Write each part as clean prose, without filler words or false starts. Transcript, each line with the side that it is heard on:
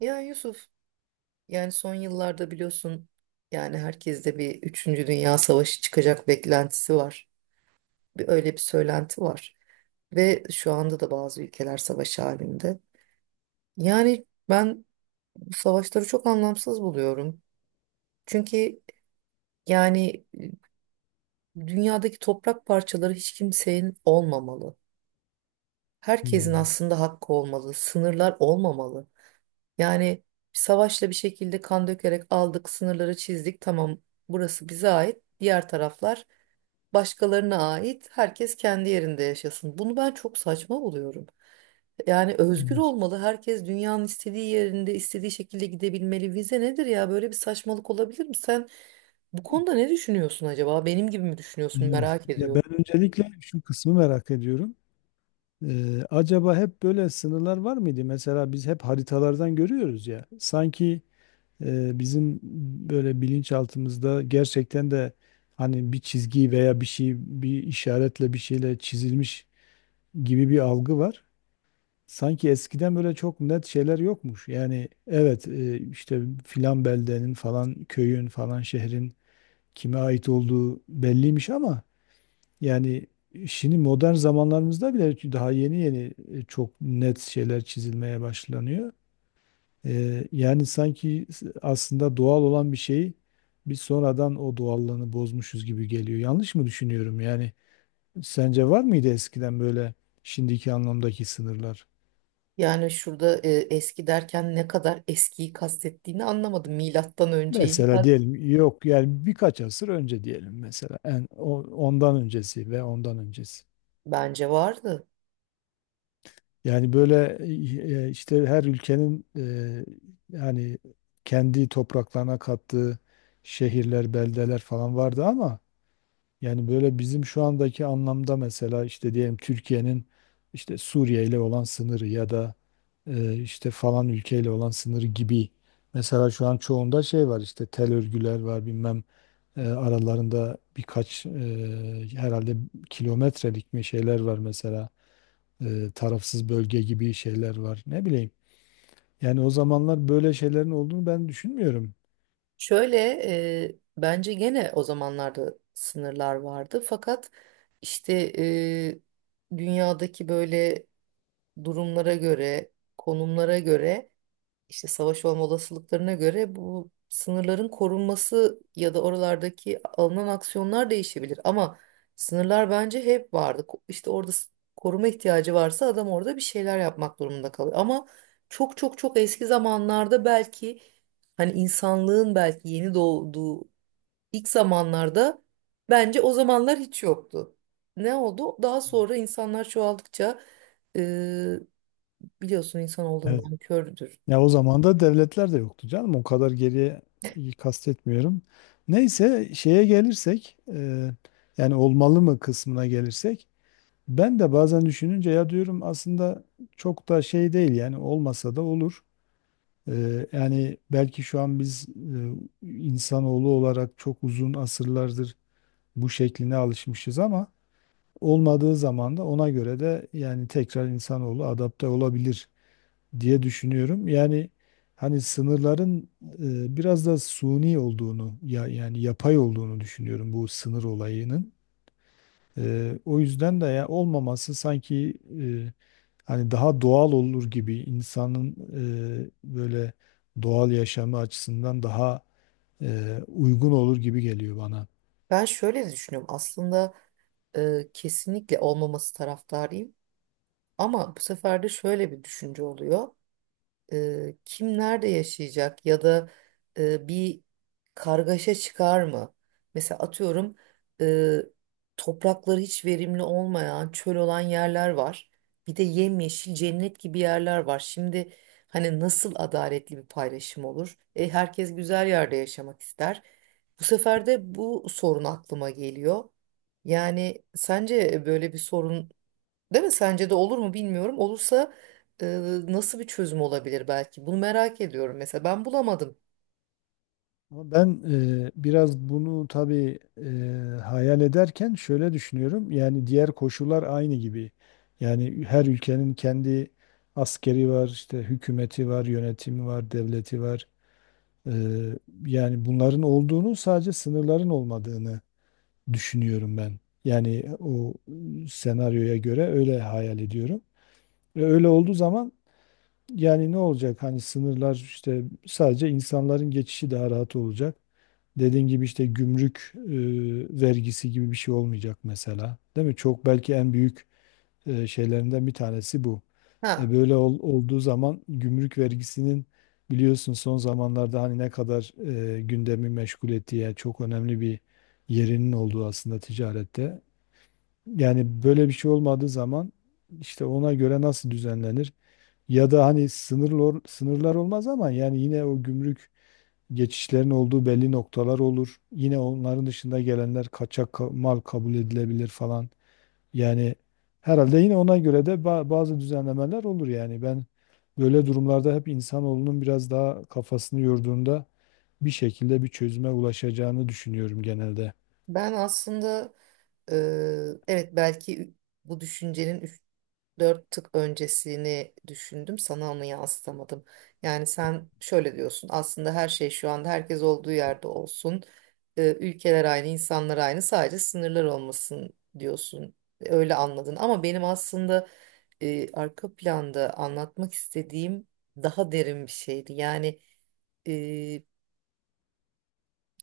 right: Ya Yusuf, yani son yıllarda biliyorsun yani herkeste bir üçüncü Dünya Savaşı çıkacak beklentisi var. Öyle bir söylenti var. Ve şu anda da bazı ülkeler savaş halinde. Yani ben bu savaşları çok anlamsız buluyorum. Çünkü yani dünyadaki toprak parçaları hiç kimsenin olmamalı. Herkesin
left: Hmm,
right: aslında hakkı olmalı, sınırlar olmamalı. Yani savaşla bir şekilde kan dökerek aldık, sınırları çizdik. Tamam, burası bize ait. Diğer taraflar başkalarına ait. Herkes kendi yerinde yaşasın. Bunu ben çok saçma buluyorum. Yani özgür
left: evet.
right: olmalı. Herkes dünyanın istediği yerinde, istediği şekilde gidebilmeli. Vize nedir ya? Böyle bir saçmalık olabilir mi? Sen bu konuda ne düşünüyorsun acaba? Benim gibi mi düşünüyorsun?
left: Evet.
right: Merak
left: Ya
right: ediyorum.
left: ben öncelikle şu kısmı merak ediyorum. Acaba hep böyle sınırlar var mıydı? Mesela biz hep haritalardan görüyoruz ya. Sanki bizim böyle bilinçaltımızda gerçekten de hani bir çizgi veya bir şey, bir işaretle bir şeyle çizilmiş gibi bir algı var. Sanki eskiden böyle çok net şeyler yokmuş. Yani evet, işte filan beldenin falan köyün falan şehrin kime ait olduğu belliymiş, ama yani, şimdi modern zamanlarımızda bile daha yeni yeni, çok net şeyler çizilmeye başlanıyor. Yani sanki aslında doğal olan bir şeyi biz sonradan o doğallığını bozmuşuz gibi geliyor. Yanlış mı düşünüyorum? Yani sence var mıydı eskiden böyle şimdiki anlamdaki sınırlar?
right: Yani şurada eski derken ne kadar eskiyi kastettiğini anlamadım. Milattan önceyim.
left: Mesela diyelim yok, yani birkaç asır önce diyelim, mesela ondan öncesi ve ondan öncesi.
right: Bence vardı.
left: Yani böyle, işte her ülkenin, yani kendi topraklarına kattığı şehirler, beldeler falan vardı, ama yani böyle bizim şu andaki anlamda, mesela işte diyelim Türkiye'nin işte Suriye ile olan sınırı ya da işte falan ülkeyle olan sınırı gibi, mesela şu an çoğunda şey var, işte tel örgüler var, bilmem, aralarında birkaç, herhalde kilometrelik mi şeyler var mesela, tarafsız bölge gibi şeyler var. Ne bileyim. Yani o zamanlar böyle şeylerin olduğunu ben düşünmüyorum.
right: Şöyle bence gene o zamanlarda sınırlar vardı fakat işte dünyadaki böyle durumlara göre, konumlara göre, işte savaş olma olasılıklarına göre bu sınırların korunması ya da oralardaki alınan aksiyonlar değişebilir. Ama sınırlar bence hep vardı. İşte orada koruma ihtiyacı varsa adam orada bir şeyler yapmak durumunda kalıyor. Ama çok çok çok eski zamanlarda belki hani insanlığın belki yeni doğduğu ilk zamanlarda bence o zamanlar hiç yoktu. Ne oldu? Daha sonra insanlar çoğaldıkça e, biliyorsun insan
left: Evet.
right: olduğundan kördür.
left: Ya o zaman da devletler de yoktu canım. O kadar geriye kastetmiyorum. Neyse şeye gelirsek, yani olmalı mı kısmına gelirsek, ben de bazen düşününce ya diyorum aslında çok da şey değil, yani olmasa da olur. Yani belki şu an biz, insanoğlu olarak çok uzun asırlardır bu şekline alışmışız, ama olmadığı zaman da ona göre de, yani tekrar insanoğlu adapte olabilir diye düşünüyorum. Yani hani sınırların, biraz da suni olduğunu, ya yani yapay olduğunu düşünüyorum bu sınır olayının. O yüzden de ya olmaması sanki, e, hani daha doğal olur gibi, insanın, böyle doğal yaşamı açısından daha uygun olur gibi geliyor bana.
right: Ben şöyle de düşünüyorum aslında kesinlikle olmaması taraftarıyım. Ama bu sefer de şöyle bir düşünce oluyor. Kim nerede yaşayacak ya da bir kargaşa çıkar mı? Mesela atıyorum e, toprakları hiç verimli olmayan, çöl olan yerler var. Bir de yemyeşil cennet gibi yerler var. Şimdi hani nasıl adaletli bir paylaşım olur? E, herkes güzel yerde yaşamak ister. Bu sefer de bu sorun aklıma geliyor. Yani sence böyle bir sorun, değil mi? Sence de olur mu bilmiyorum. Olursa e, nasıl bir çözüm olabilir belki? Bunu merak ediyorum mesela. Ben bulamadım.
left: Ama ben, biraz bunu tabii, hayal ederken şöyle düşünüyorum. Yani diğer koşullar aynı gibi. Yani her ülkenin kendi askeri var, işte hükümeti var, yönetimi var, devleti var. E, Yani bunların olduğunu, sadece sınırların olmadığını düşünüyorum ben. Yani o senaryoya göre öyle hayal ediyorum. Ve öyle olduğu zaman yani ne olacak? Hani sınırlar, işte sadece insanların geçişi daha rahat olacak. Dediğin gibi, işte gümrük vergisi gibi bir şey olmayacak mesela. Değil mi? Çok belki en büyük şeylerinden bir tanesi bu.
right: Ha,
left: Böyle olduğu zaman gümrük vergisinin, biliyorsun son zamanlarda hani ne kadar gündemi meşgul ettiği, yani çok önemli bir yerinin olduğu aslında ticarette. Yani böyle bir şey olmadığı zaman, işte ona göre nasıl düzenlenir? Ya da hani sınırlar, olmaz ama yani yine o gümrük geçişlerin olduğu belli noktalar olur. Yine onların dışında gelenler kaçak mal kabul edilebilir falan. Yani herhalde yine ona göre de bazı düzenlemeler olur yani. Ben böyle durumlarda hep insanoğlunun biraz daha kafasını yorduğunda bir şekilde bir çözüme ulaşacağını düşünüyorum genelde.
right: ben aslında e, evet belki bu düşüncenin dört tık öncesini düşündüm, sana onu yansıtamadım. Yani sen şöyle diyorsun aslında her şey şu anda, herkes olduğu yerde olsun. Ülkeler aynı, insanlar aynı, sadece sınırlar olmasın diyorsun. Öyle anladın ama benim aslında arka planda anlatmak istediğim daha derin bir şeydi. Yani e,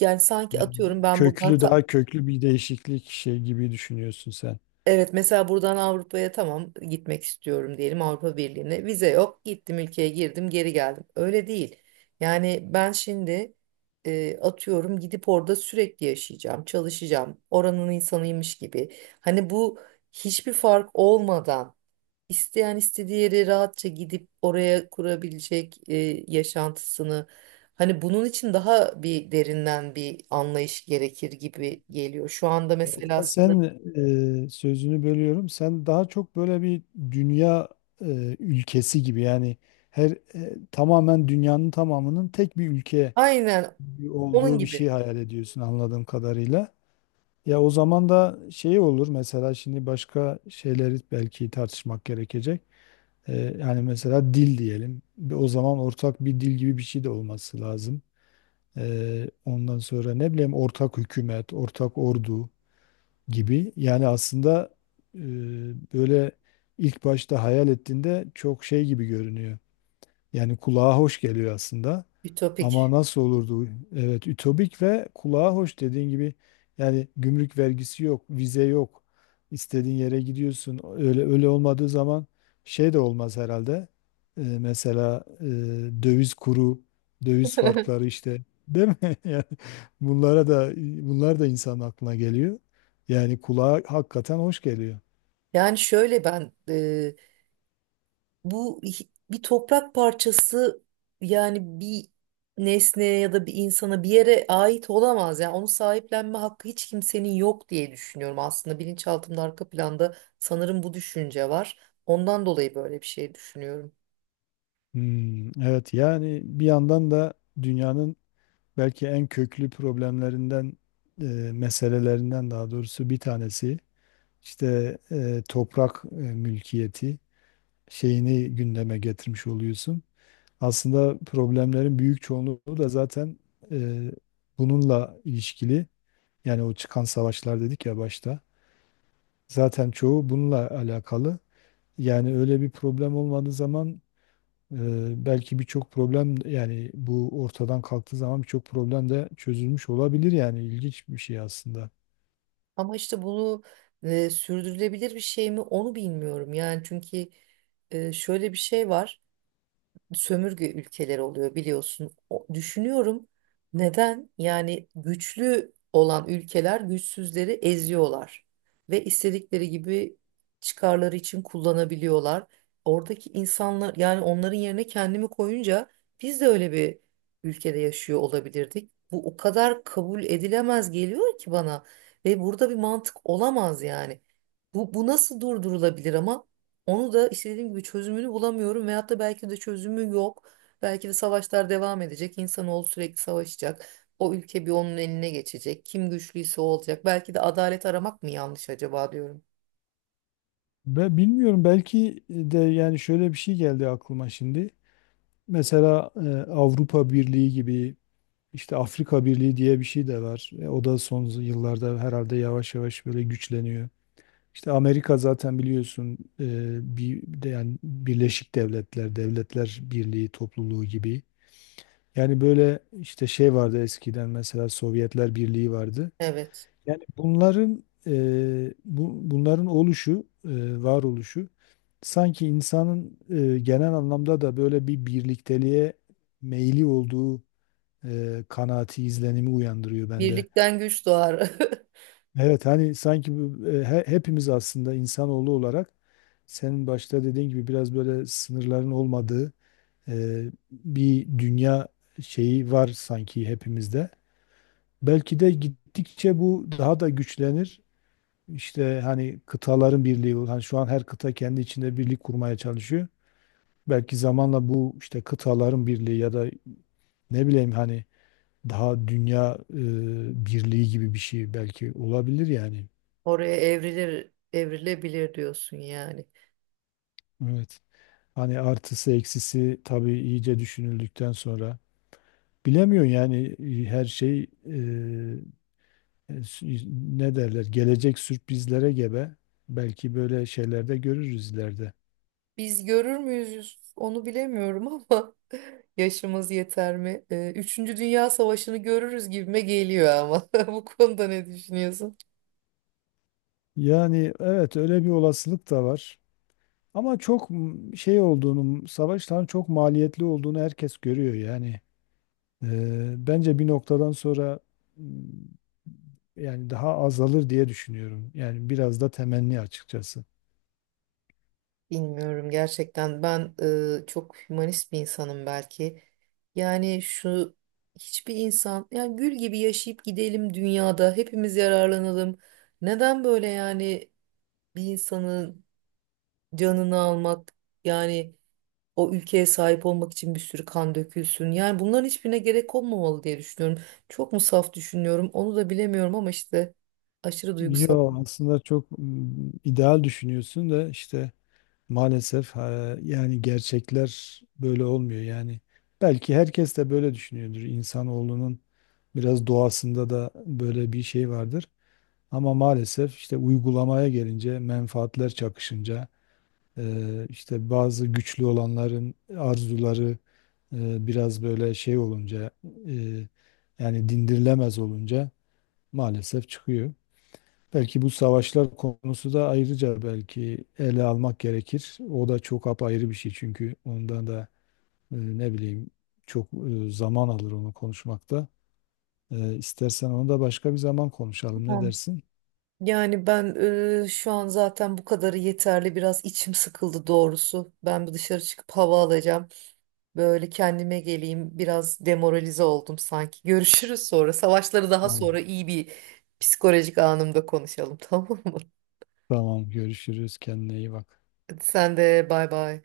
right: yani sanki
left: Yani
right: atıyorum ben buradan
left: köklü, daha köklü bir değişiklik şey gibi düşünüyorsun sen.
right: evet, mesela buradan Avrupa'ya tamam gitmek istiyorum diyelim, Avrupa Birliği'ne. Vize yok. Gittim, ülkeye girdim, geri geldim. Öyle değil. Yani ben şimdi atıyorum gidip orada sürekli yaşayacağım, çalışacağım. Oranın insanıymış gibi. Hani bu hiçbir fark olmadan isteyen istediği yere rahatça gidip oraya kurabilecek yaşantısını. Hani bunun için daha bir derinden bir anlayış gerekir gibi geliyor. Şu anda
left: Evet,
right: mesela
left: ya
right: aslında
left: sen, sözünü bölüyorum. Sen daha çok böyle bir dünya ülkesi gibi, yani her, tamamen dünyanın tamamının tek bir ülke
right: aynen, onun
left: olduğu bir şey
right: gibi.
left: hayal ediyorsun anladığım kadarıyla. Ya o zaman da şey olur mesela, şimdi başka şeyleri belki tartışmak gerekecek. Yani mesela dil diyelim. O zaman ortak bir dil gibi bir şey de olması lazım. Ondan sonra ne bileyim, ortak hükümet, ortak ordu gibi. Yani aslında, e, böyle ilk başta hayal ettiğinde çok şey gibi görünüyor. Yani kulağa hoş geliyor aslında. Ama
right: Ütopik.
left: nasıl olurdu? Evet, ütopik ve kulağa hoş dediğin gibi, yani gümrük vergisi yok, vize yok. İstediğin yere gidiyorsun. Öyle öyle olmadığı zaman şey de olmaz herhalde. Mesela, döviz kuru, döviz farkları işte, değil mi? Yani bunlara da, bunlar da insanın aklına geliyor. Yani kulağa hakikaten hoş geliyor.
right: Yani şöyle ben bu bir toprak parçası yani bir nesneye ya da bir insana bir yere ait olamaz. Yani onu sahiplenme hakkı hiç kimsenin yok diye düşünüyorum aslında. Bilinçaltımda arka planda sanırım bu düşünce var. Ondan dolayı böyle bir şey düşünüyorum.
left: Hmm, evet, yani bir yandan da dünyanın belki en köklü problemlerinden, e, meselelerinden daha doğrusu bir tanesi, işte toprak mülkiyeti şeyini gündeme getirmiş oluyorsun. Aslında problemlerin büyük çoğunluğu da zaten e, bununla ilişkili. Yani o çıkan savaşlar dedik ya başta. Zaten çoğu bununla alakalı. Yani öyle bir problem olmadığı zaman, belki birçok problem, yani bu ortadan kalktığı zaman birçok problem de çözülmüş olabilir, yani ilginç bir şey aslında.
right: Ama işte bunu sürdürülebilir bir şey mi onu bilmiyorum. Yani çünkü şöyle bir şey var. Sömürge ülkeleri oluyor biliyorsun. Düşünüyorum neden? Yani güçlü olan ülkeler güçsüzleri eziyorlar ve istedikleri gibi çıkarları için kullanabiliyorlar. Oradaki insanlar yani onların yerine kendimi koyunca biz de öyle bir ülkede yaşıyor olabilirdik. Bu o kadar kabul edilemez geliyor ki bana ve burada bir mantık olamaz yani. Bu nasıl durdurulabilir ama? Onu da işte dediğim gibi çözümünü bulamıyorum veyahut da belki de çözümü yok. Belki de savaşlar devam edecek. İnsanoğlu sürekli savaşacak. O ülke bir onun eline geçecek. Kim güçlüyse o olacak. Belki de adalet aramak mı yanlış acaba diyorum.
left: Ve bilmiyorum, belki de yani şöyle bir şey geldi aklıma şimdi. Mesela, Avrupa Birliği gibi, işte Afrika Birliği diye bir şey de var. E, o da son yıllarda herhalde yavaş yavaş böyle güçleniyor. İşte Amerika zaten, biliyorsun, bir de yani Birleşik Devletler, Devletler Birliği topluluğu gibi. Yani böyle işte şey vardı eskiden, mesela Sovyetler Birliği vardı.
right: Evet.
left: Bunların, bunların oluşu, varoluşu sanki insanın, genel anlamda da böyle bir birlikteliğe meyli olduğu kanaati, izlenimi uyandırıyor bende.
right: Birlikten güç doğar.
left: Evet, hani sanki bu, hepimiz aslında insanoğlu olarak senin başta dediğin gibi biraz böyle sınırların olmadığı e, bir dünya şeyi var sanki hepimizde. Belki de gittikçe bu daha da güçlenir. İşte hani kıtaların birliği, hani şu an her kıta kendi içinde birlik kurmaya çalışıyor. Belki zamanla bu işte kıtaların birliği ya da ne bileyim, hani daha dünya birliği gibi bir şey belki olabilir yani.
right: Oraya evrilir, evrilebilir diyorsun yani.
left: Evet. Hani artısı eksisi tabii iyice düşünüldükten sonra bilemiyorum, yani, her şey, e, s- ne derler, gelecek sürprizlere gebe. Belki böyle şeylerde görürüz ileride.
right: Biz görür müyüz onu bilemiyorum ama yaşımız yeter mi? Üçüncü Dünya Savaşı'nı görürüz gibime geliyor ama. Bu konuda ne düşünüyorsun?
left: Yani, evet, öyle bir olasılık da var. Ama çok şey olduğunu, savaşların çok maliyetli olduğunu herkes görüyor yani. Bence bir noktadan sonra, m, yani daha azalır diye düşünüyorum. Yani biraz da temenni açıkçası.
right: Bilmiyorum gerçekten ben çok hümanist bir insanım belki. Yani şu hiçbir insan yani gül gibi yaşayıp gidelim dünyada hepimiz yararlanalım. Neden böyle yani bir insanın canını almak yani o ülkeye sahip olmak için bir sürü kan dökülsün. Yani bunların hiçbirine gerek olmamalı diye düşünüyorum. Çok mu saf düşünüyorum onu da bilemiyorum ama işte aşırı duygusal.
left: Yo, aslında çok ideal düşünüyorsun da, işte maalesef, ha, yani gerçekler böyle olmuyor yani. Belki herkes de böyle düşünüyordur. İnsanoğlunun biraz doğasında da böyle bir şey vardır. Ama maalesef, işte uygulamaya gelince, menfaatler çakışınca, işte bazı güçlü olanların arzuları, biraz böyle şey olunca, e, yani dindirilemez olunca maalesef çıkıyor. Belki bu savaşlar konusu da ayrıca belki ele almak gerekir. O da çok apayrı bir şey, çünkü ondan da, ne bileyim, çok zaman alır onu konuşmakta. E, istersen onu da başka bir zaman konuşalım. Ne dersin?
right: Yani ben şu an zaten bu kadarı yeterli. Biraz içim sıkıldı doğrusu. Ben bir dışarı çıkıp hava alacağım. Böyle kendime geleyim. Biraz demoralize oldum sanki. Görüşürüz sonra. Savaşları daha
left: Tamam.
right: sonra iyi bir psikolojik anımda konuşalım tamam mı?
left: Tamam, görüşürüz. Kendine iyi bak.
right: Hadi sen de bay bay.